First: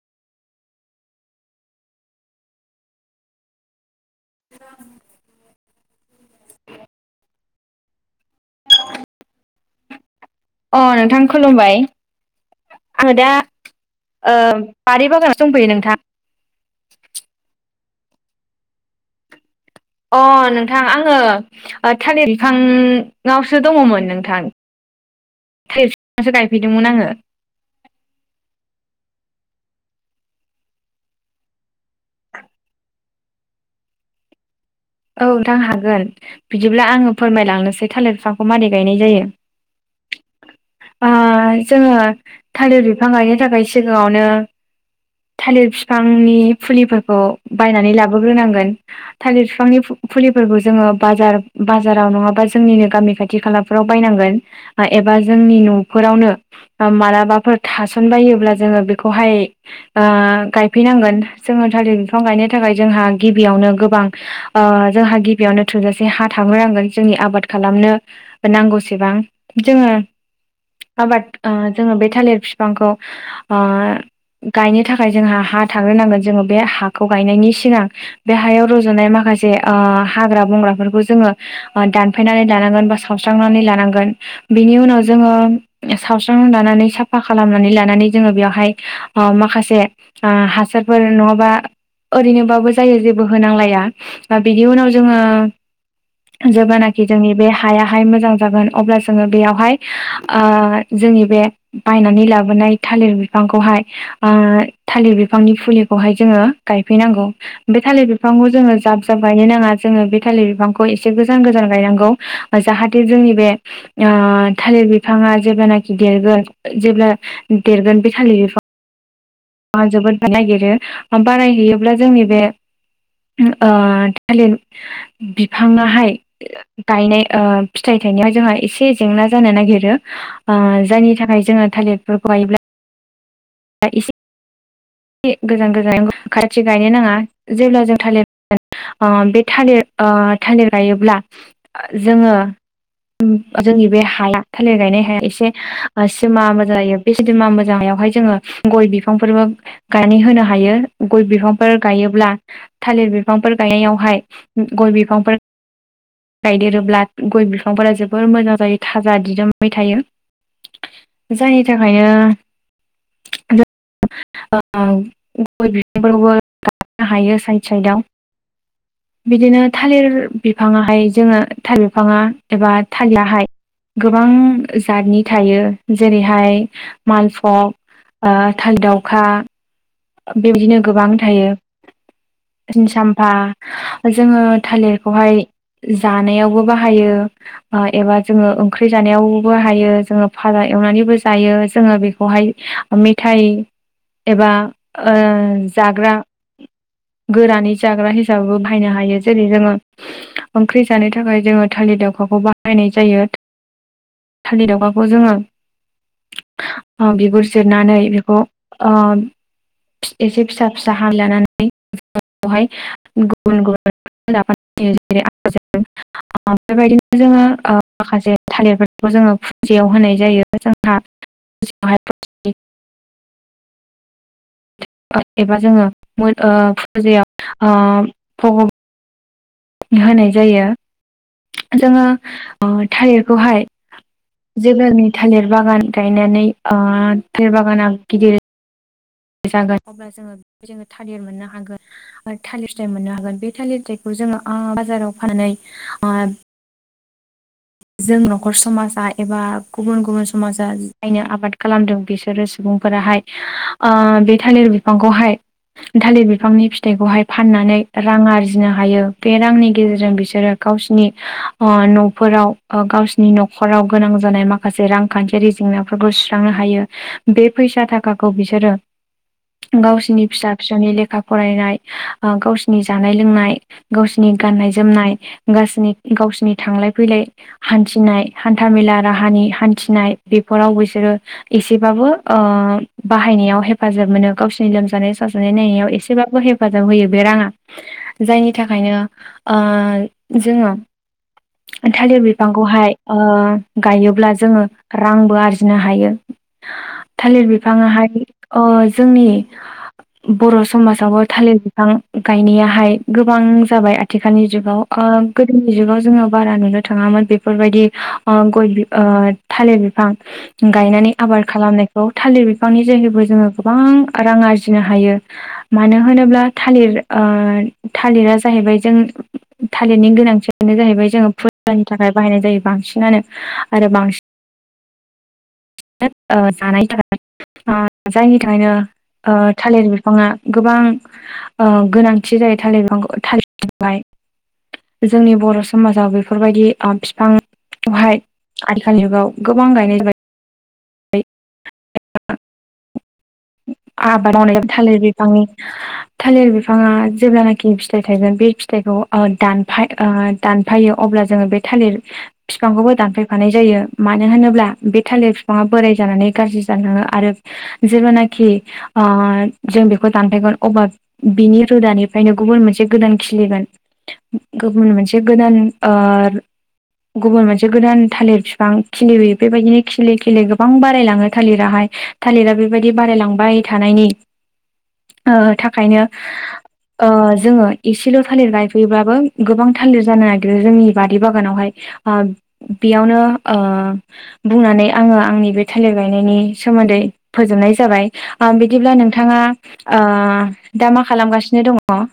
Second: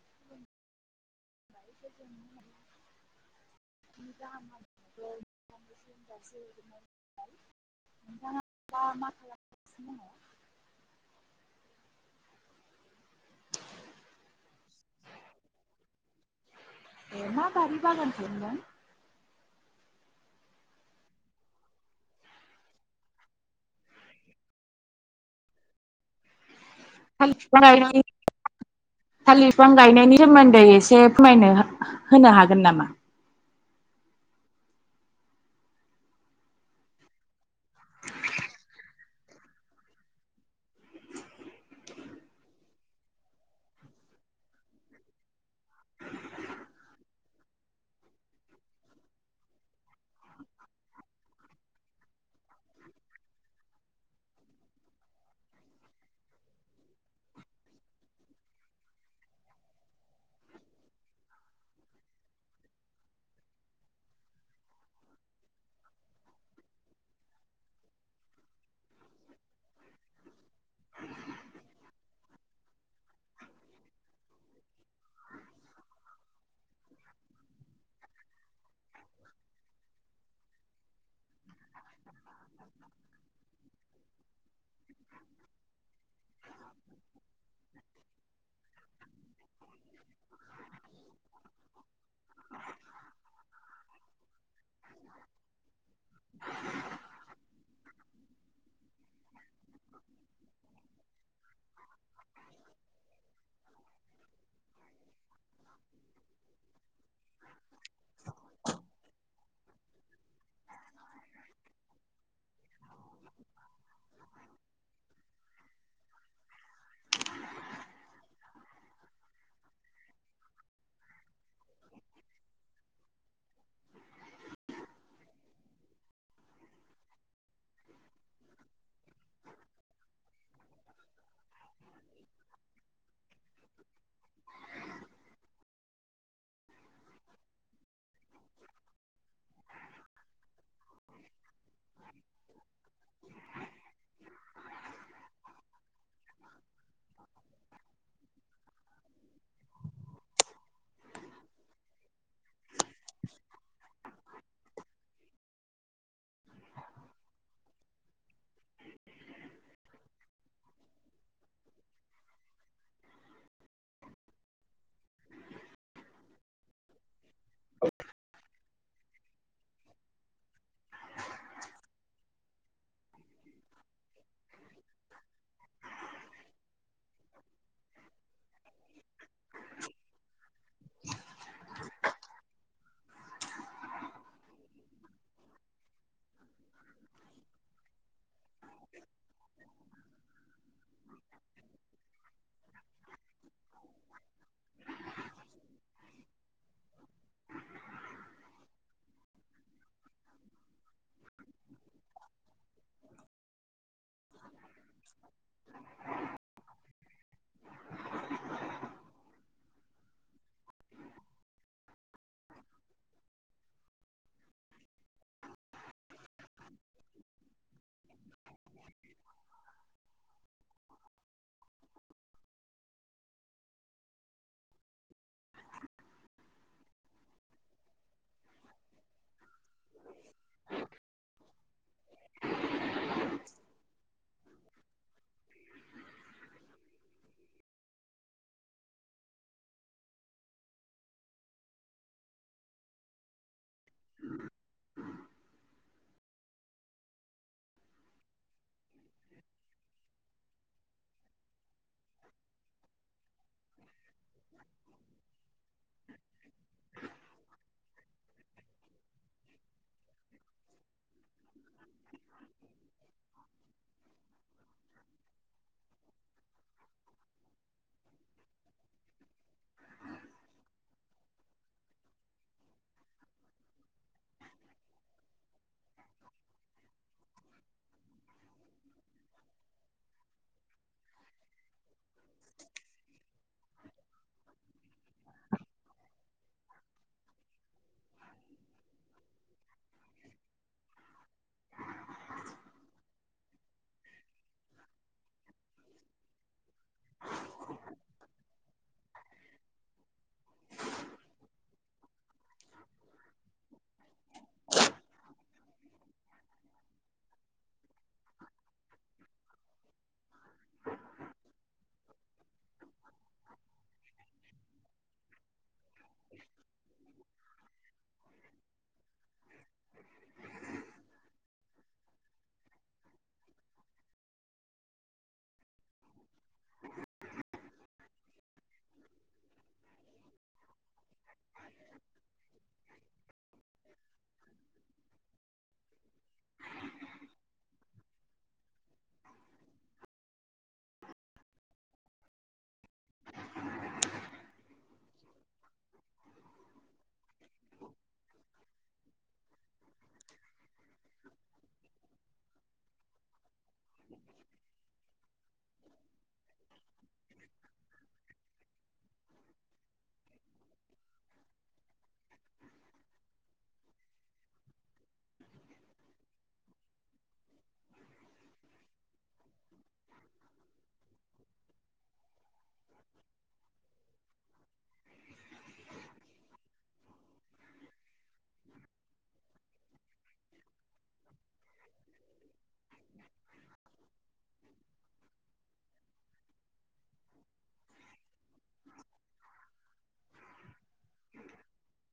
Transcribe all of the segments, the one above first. [inaudible] [unintelligible] मा मा खालाम [inaudible] अ नोंथां खुलुमबाय आङो दा ओ बारि बागानावसो दंफैयो नोंथां ए मा बारि बागान खालामदों अ नोंथां आङो थालिर बिफांआवसो दङमोन नोंथां [inaudible] [unintelligible] [unintelligible] थालिर बिफां गायनायनि सोमोन्दै एसे फोरमायनो होनो हागोन नामा औ नोंथां हागोन बिदिब्ला आङो फोरमायलांनोसै थालिर बिफांखौ मारै गायनाय जायो। [inaudible] ओ जोंङो थालिर बिफां गायनो थाखाय सिगाङावनो थालिर बिफांनि फुलिफोरखौ बायनानै लाबोग्रोनांगोन थालिर बिफांनि फुलि फोरखौ जोंङो बाजार-बाजाराव नंङाब्ला जोंनिनो गामि खाथि खालाफोराव बायनांगोन। एबा जोंनि न'फोरावनो मालाबाफोर थासनबायोब्ला जोंङो बेखौहाय ओ गायफैनांगोन जोंङो थालिर बिफां गायनो थाखाय जोंहा गिबियावनो गोबां ओ जोंहा गिबियावनो थोजासे हा थांग्रो नांगोन जोंनि आबाद खालामनो जोंङो आबाद ओ जोंङो बे थालिर बिफांखौ ओ गायनो थाखाय जोंहा हा थाग्रोनांगोन जोंङो बे हाखौ गायनायनि सिगां बे हायाव रज'नाय माखा से ओ हाग्रा बंग्राफोरखौ जोंङो दानफैनानै लानांगोन बा सावस्रांनानै लानांगोन। बिनि उनाव जोंङो सावस्रां लानानै साफा खालामनानै लानानै जोंङो बेवहाय अम माखासे ओ हासारफोर नङाबा ओरैनोबाबो जायो जेबो होनांलाया। दा बिनि उनाव जोङो। जेब्लानाखि जोंनि बे हायाहाय मोजां जागोन अब्ला जोङो बेयावहाय ओ। जोंनि बे बायनानै लाबोनाय थालिर बिफांखौहाय। ओ थालिर बिफांनि फुलिखौहाय जोङो गायफैनांगौ। बे थालिर बिफांखौ जोङो जाब-जाब गायनो नाङा जोङो बे थालिर बिफांखौ एसे गोजान गोजान गायनांगौ जाहाथे जोंनि बे ओ। ओ थालिर बिफाङा जेब्लानाखि देरगोन जेब्ला देरगोन बे थालिर बिफाङ- आ जोबोद नागिरो बारायहैयोब्ला जोंनि बे। ओ थालिर बिफाङाहाय गायनाय ओ फिथाइ। गायनायाव जोंहा एसे जेंना जानो नागिरो ओ जायनि थाखाय जोङो थालिरफोरखौ गायोब्ला ए- से गोजान गोजान खाथि गायनो नाङा जेब्ला जों थालिर ओ बे। थालिर ओ थालिर गायोब्ला जोङो। जोंनि बे हाया थालिर गायनाय हाया एसे सिमा मोजां जायो बे [unintelligible] मोजां हाया। बावहाय जोङो गय बिफांफोरबो। गानानै होनो हायो गय बिफांफोर गायोब्ला थालिर बिफांफोर गायनायावहाय गय। बिफांफोर । गायदेरोब्ला गय बिफांफोरा जोबोर मोजां जायो थाजा दिदोमै थायो। जायनि थाखायनो [unintelligible] ओ गय बिफांफोरखौबो गायनो हायो साइड साइदआव। बिदिनो थालिर बिफाङाहाय जोङो थालिर बिफाङा एबा थालिरआहाय। गोबां जातनि थायो जेरैहाय मालभक। ओ थालिर दाावखा। बेबायदिनो गोबां थायो। सिनि साम्फा जोङो थालिरखौहाय। जानायावबो बाहायो एबा जोङो ओंख्रि जानायावबो बाहायो जोङो फाराय- एवनानैबो जायो जोङो बेखौहाय मेथाइ एबा। ओ जाग्रा। गोरानै जाग्रा हिसाबैबो बाहायनो हायो जेरै जोङो ओंख्रि जानो थाखाय जोङो था- थालिर दावखाखौ बाहायनाय जायो थालिर दावखाखौ जोङो। ओ बिगुर जिरनानै बेखौ ओ। फि एसे फिसा फिसा हाना लानानै। हाय गुबुन गुबुन [unintelligible] बेबायदिनो जोङो ओ माखासे थालिरफोरखौ जोङो फुजायाव होनाय जायो। जोंहा [unintelligible] [unintelligible] एबा जोङो ओ फुजायाव ओ भगब- होनाय जायो । जोङो ओ थालिरखौहाय। जेल्बानि थालिर बागान गायनानै ओ थालिर बागाना गिदिर जागोन अब्ला जोङो बे जोङो थालिर मोननो हागोन आरो थालिर फिथाय मोननो हागोन । बे थालिर फिथायखौ जोङो आ बाजाराव फानै ओ जों न'खर समाजा एबा गुबुन गुबुन समाजा जायनो आबाद खालामदों बिसोरो सुबुंफोराहाय ओ थालिर बिफांखौहाय थालिर बिफांनि फिथाइखौहाय फाननानै रां आरजिनो हायो बे रांनि गेजेरजों बिसोरो गावसिनि न'फोराव गावसिनि न'खराव गोनां जानाय माखासे रांखान्थियारि जेंनाफोरखौ सुस्रांनो हायो बेफो फैसा थाखाखौ बिसोरो गावसिनि फिसा-फिसौनि लेखा फरायनाय गावसिनि जानाय-लोंनाय गावसिनि गाननाय-जोमनाय गावसिनि गावसिनि थांलाय फैलाय हान्थिनाय हान्थामेला राहानि हान्थिनाय बेफोराव बिसोरो एसे एसेबाबो ओ बाहायनायाव हेफाजाब मोनो गावसिनि लोमजानाय साजानाय नायनायाव एसेबाबो हेफ हेफाजाब होयो बे राङा जायनि थाखायनो ओ जोङो [inaudible] लिर बिफांखौहाय ओ गायोब्ला जोङो रांबो आरजिनो हायो। थालिर बिफाङाहाय ओ जोंनि बर' समाजावबो थालिर बिफां गायनायाहाय गोबां जाबाय आथिखालनि जुगाव ओ ओ गोदोनि जुगाव जोङो बारा नुनो थाङामोन बेफोरबायदि ओ गय बि ओ थालिर बिफां गायनानै आबाद खालामनाय बेखौ थालिर बिफांनि जेहैबो जोङो गोबां रां आरजिनो हायो मानो होनोब्ला थालिर ओ थालिरा जाहैबाय जों थालिरनि गोनांथियानो जाहैबाय जों फुजानि थाखाय बाहायनाय जायो बांसिनानो आरो बांसिन नानो जानायनि थाखाय ओ जायनि थाखायनो ओ थालिर बिफाङा गोबां ओ गोनांथि जायो थालिर बिफां थालिरबिफांखौहाय जोंनि बर' समाजाव बेफोरबायदि ओ फिफां बेवहाय आथिखाल जुगाव गोबां गायनाय जाबाय। [unintelligible] आबाद मावनाय थालिर बिफांनि थालिर बिफाङा जेब्लानाखि फिथाइ थायगोन बे फिथा थाइखौ दानफाय ओ दानफायो अब्ला जोङो बे थालिर बिफांखौबो दानफायफानाय जायो। मानो होनोब्ला बे थालिर बिफाङा बोराय जानानै गाज्रि जानो आरो जेब्लानाखि जों बेखौ दानफायगोन अब्लाा बिनि रोदानिफ्रायनो गुबुन मोनसे गोदान खिलिगोन। [inaudible] गुबुन मोनसे गोदान ओ गुबुन मोनसे गोदान थालिर गोबां खिलियो बेबायदिनो खिलि खिलि गोबां बारायलाङो थालिराहाय थालिरा बेबायदि बारायलांबाय थानायनि ओ थाखायनो ओ जोङो एसेल' थालिर गायफैयोब्लाबो गोबां थालिर जानो नागिरो जोंनि बारि बागानावहाय। ओ बेयावनो ओ बुंनानै आङो आंनि बे थालिर गायनायनि सोमोन्दै सोमोन्दै फोजोबनाय जाबाय। ओ बिदिब्ला नोंथाङा ओ दा मा खालामगासिनो दङ?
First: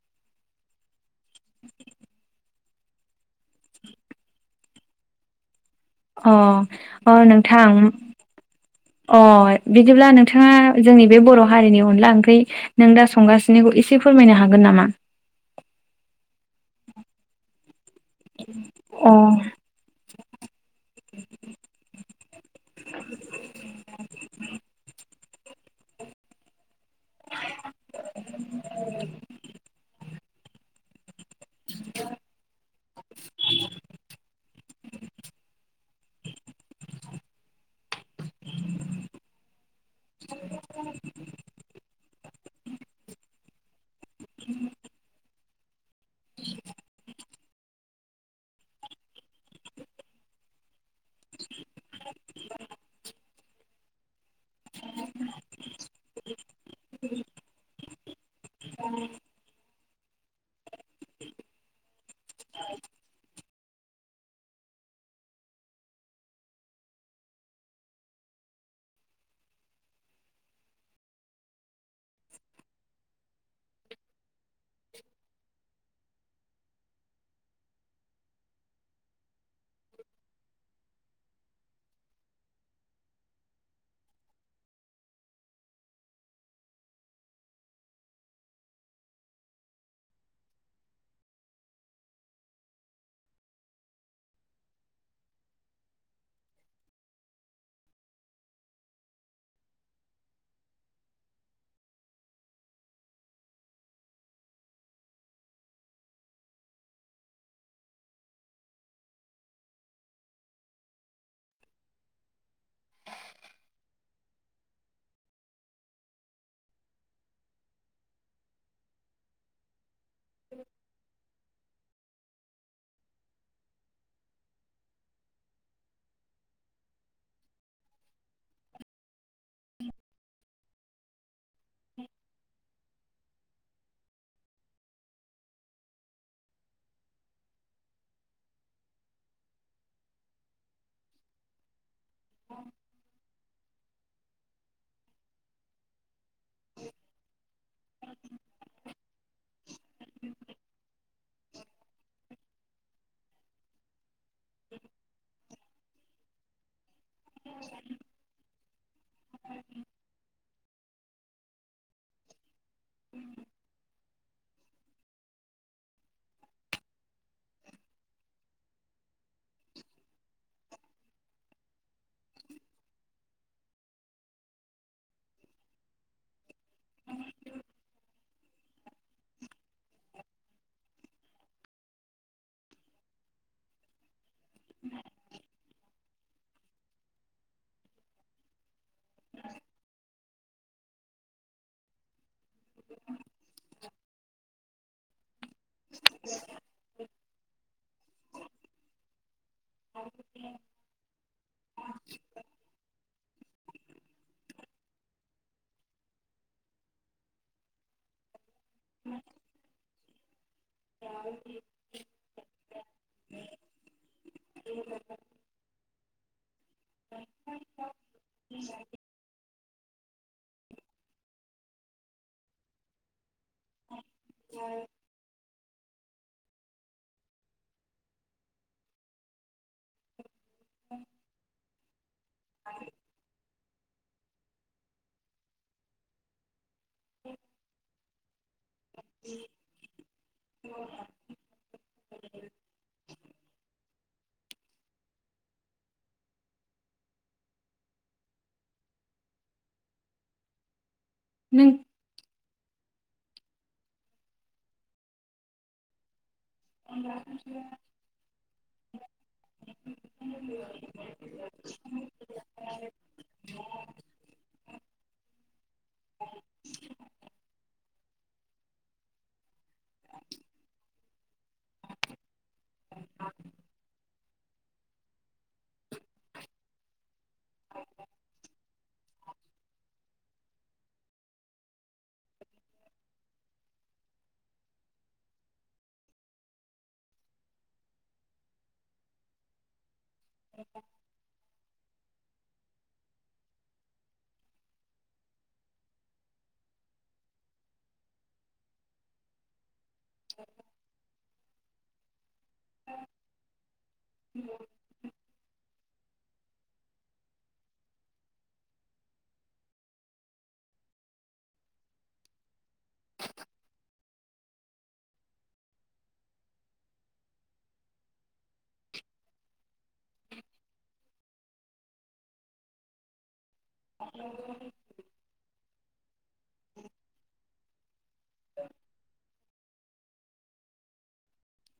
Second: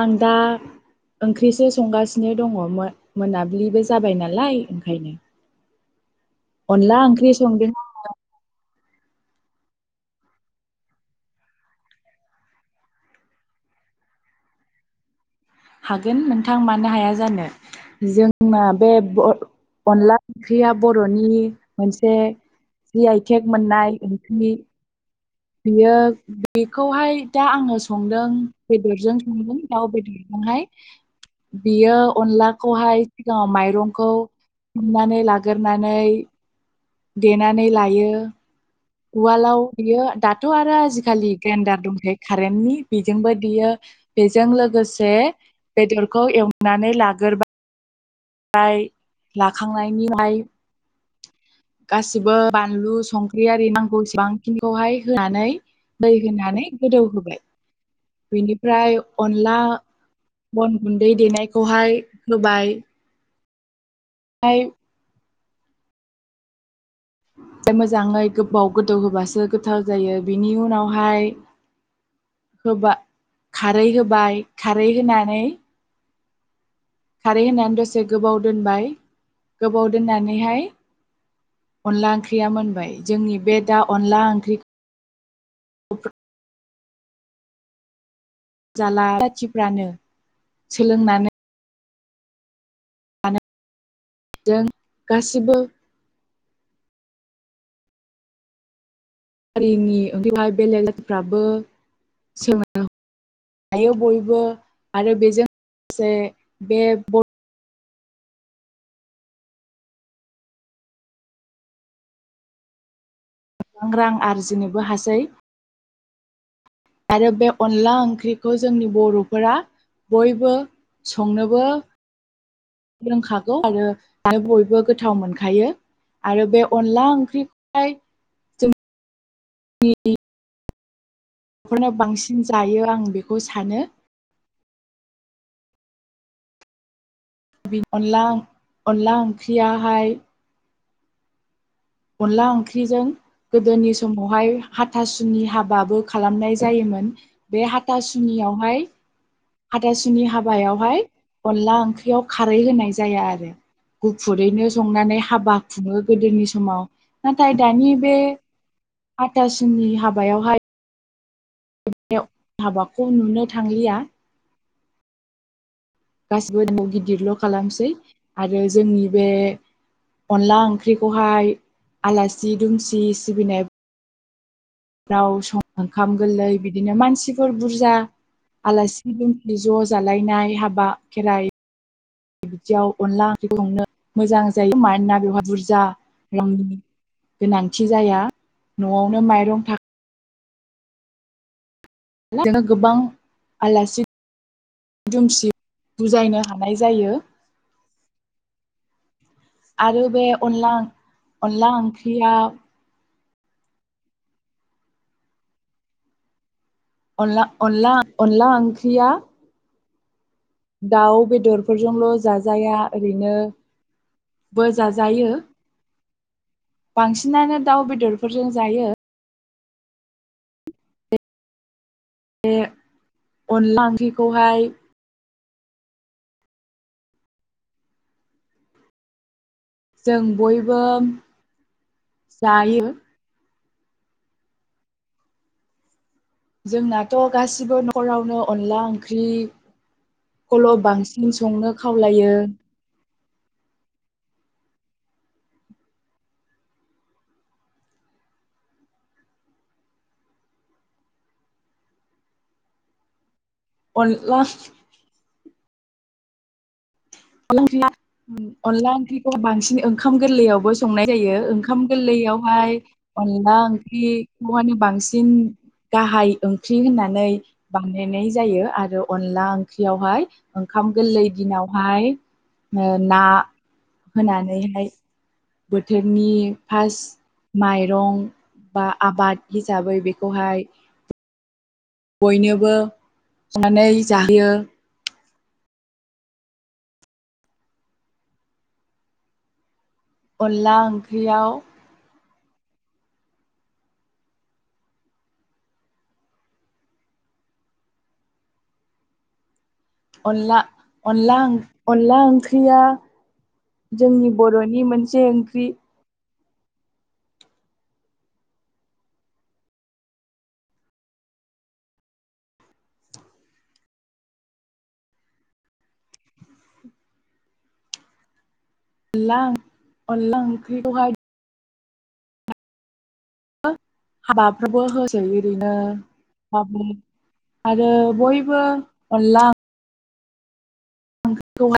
आं दा ओंख्रिसो संगासिनो दङ मोनाबिलिबो जाबाय नालाय ओंखायनो। अ' अनला अ' ओंख्रि संदों नोंथां अ' बिदिब्ला नोंथाङा जोंनि बे बर' हारिनि अनला ओंख्रि नों दा संगासिनो एसे फोरमायनो हागोन नामा? हागोन नोंथां मानो हाया जानो। जोंना बे अ अनला ओंख्रिया बर'नि मोनसे जि आइ थेग मोननाय ओंख्रि। बियो बेखौहाय दा आङो संदों बेदरजों संदों दाउ बेदर। बेवहाय बियो अनलाखौहाय सिगाङाव माइरंखौ सोमनानै लागोरना नै देना नै लायो उवालाव बियो दाथ' आरो आजिखालि ग्रेन्दार दंखायो। कारेन्टनि बेजोंबो देयो बेजों लोगोसे बेदरखौ एवनानै लागोरबाय बाय लाखांनायनिफाय गासिबो बानलु संख्रि आरि नांगौ सिबां बिखौहाय होनानै दै होनानै गोदौ होबाय। बिनिफ्राय अनला अन गुन्दै देनायखौहाय होबाइ [unintelligible] मोजाङै गोबाव गोदौ होबासो गोथाव जायो बेनि उनावहाय होबा खारै होबाय खारै होनानै खारै होनानै दसे गोबाव दोनबाय गोबाव दोननानैहाय अनला ओंख्रिया मोनबाय जोंनि बे दा अनला ओंख्रि [unintelligible] जाला जाथिफ्रानो सोलोंनानै [unintelligible] जों गासिबो हारिनि ओख्रिखौहाय बेलजातिफ्राबो सोलों दायो बयबो आरो बेजों लोगोसे बे बर गोबां रां आरजिनोबो हासै आरो बे अनला ओंख्रिखौ जोंनि बर'फोरा बयबो संनो बो रोंखागौ आरो बयबो गोथाव मोनखायो। आरो बे अनला ओंख्रिखौहाय जोंनि फोरनो बांसिन जायो आं बेखौ सानो। अनला -अनला ओंख्रियाहाय अनला ओंख्रिजों गोदोनि समावहाय हाथासुनि हाबाबो खालामनाय जायोमोन बे हाथासुनियाव हाय हाथासुनि हाबायावहाय अनला ओंख्रियाव खारै होनाय जाया आरो। गुफुरैनो संनानै हाबा खुङो गोदोनि समाव नाथाय दानि बे आथासुननि हाबायावहाय हाबाखौ नुनो थांलिया गासिबो गिदिरल' खालामसै आरो जोंनि बे अनला ओंख्रिखौहाय आलासि दुमसि सिबिनाय राव सं ओंखाम गोरलै बिदिनो मानसिफोर बुरजा आलासि दुमखि ज' जालायनाय हाबा खेराइ बिदियाव अनला ओंख्रि संनो मोजां जायो मानोना बेवहाय बुरजा मेगंनि गोनांथि जाया न'आवनो माइरं था [unintelligible] गोबां आलासि दुमसि बुजायनो हानाय जायो। आरो बे अनला -अनला ओंख्रियाव अनला- अनला -अनला ओंख्रिया दाउ बेदरफोरजोंल' जाजाया ओरैनो बो जाजायो। बांसिनानो दाउ बेदरफोरजों जायो बे अनला ओंख्रिखौहाय जों बयबो जायो। जोंनाथ' गासिबो न'खरावनो अनला ओंख्रिखौल' बांसिन संनो खावलायो। [inaudible] नों अन ला अन ओंख्रिया अनला ओंख्रिखौ बांसिन ओंखाम गोरलैयावबो संनाय जायो ओंखाम ओं गोलैयावहाय अनला ओंख्रिखौ मे बांसिन गाहाय ओंख्रि होननानै बानायनाय जायो आरो अनला ओंख्रियावहाय ओंखाम गोरलै दिनावहाय ओ ना होनानैहाय बोथोरनि फार माइरं बा आबाद हिसाबै बेखौहाय। बयनोबो संनानै जाहोयो। अनला ओंख्रियाव। अनला-अनला ओं-अनला ओंख्रि। ओंख्रिया जोंनि बर'नि मोनसे ओंख्रि। [inaudible] अनला ओं-अनला ओंख्रिखौहाय। हाबाफ्राबो होजायो ओरैनो माब। आरो बयबो अनला। [unintelligible]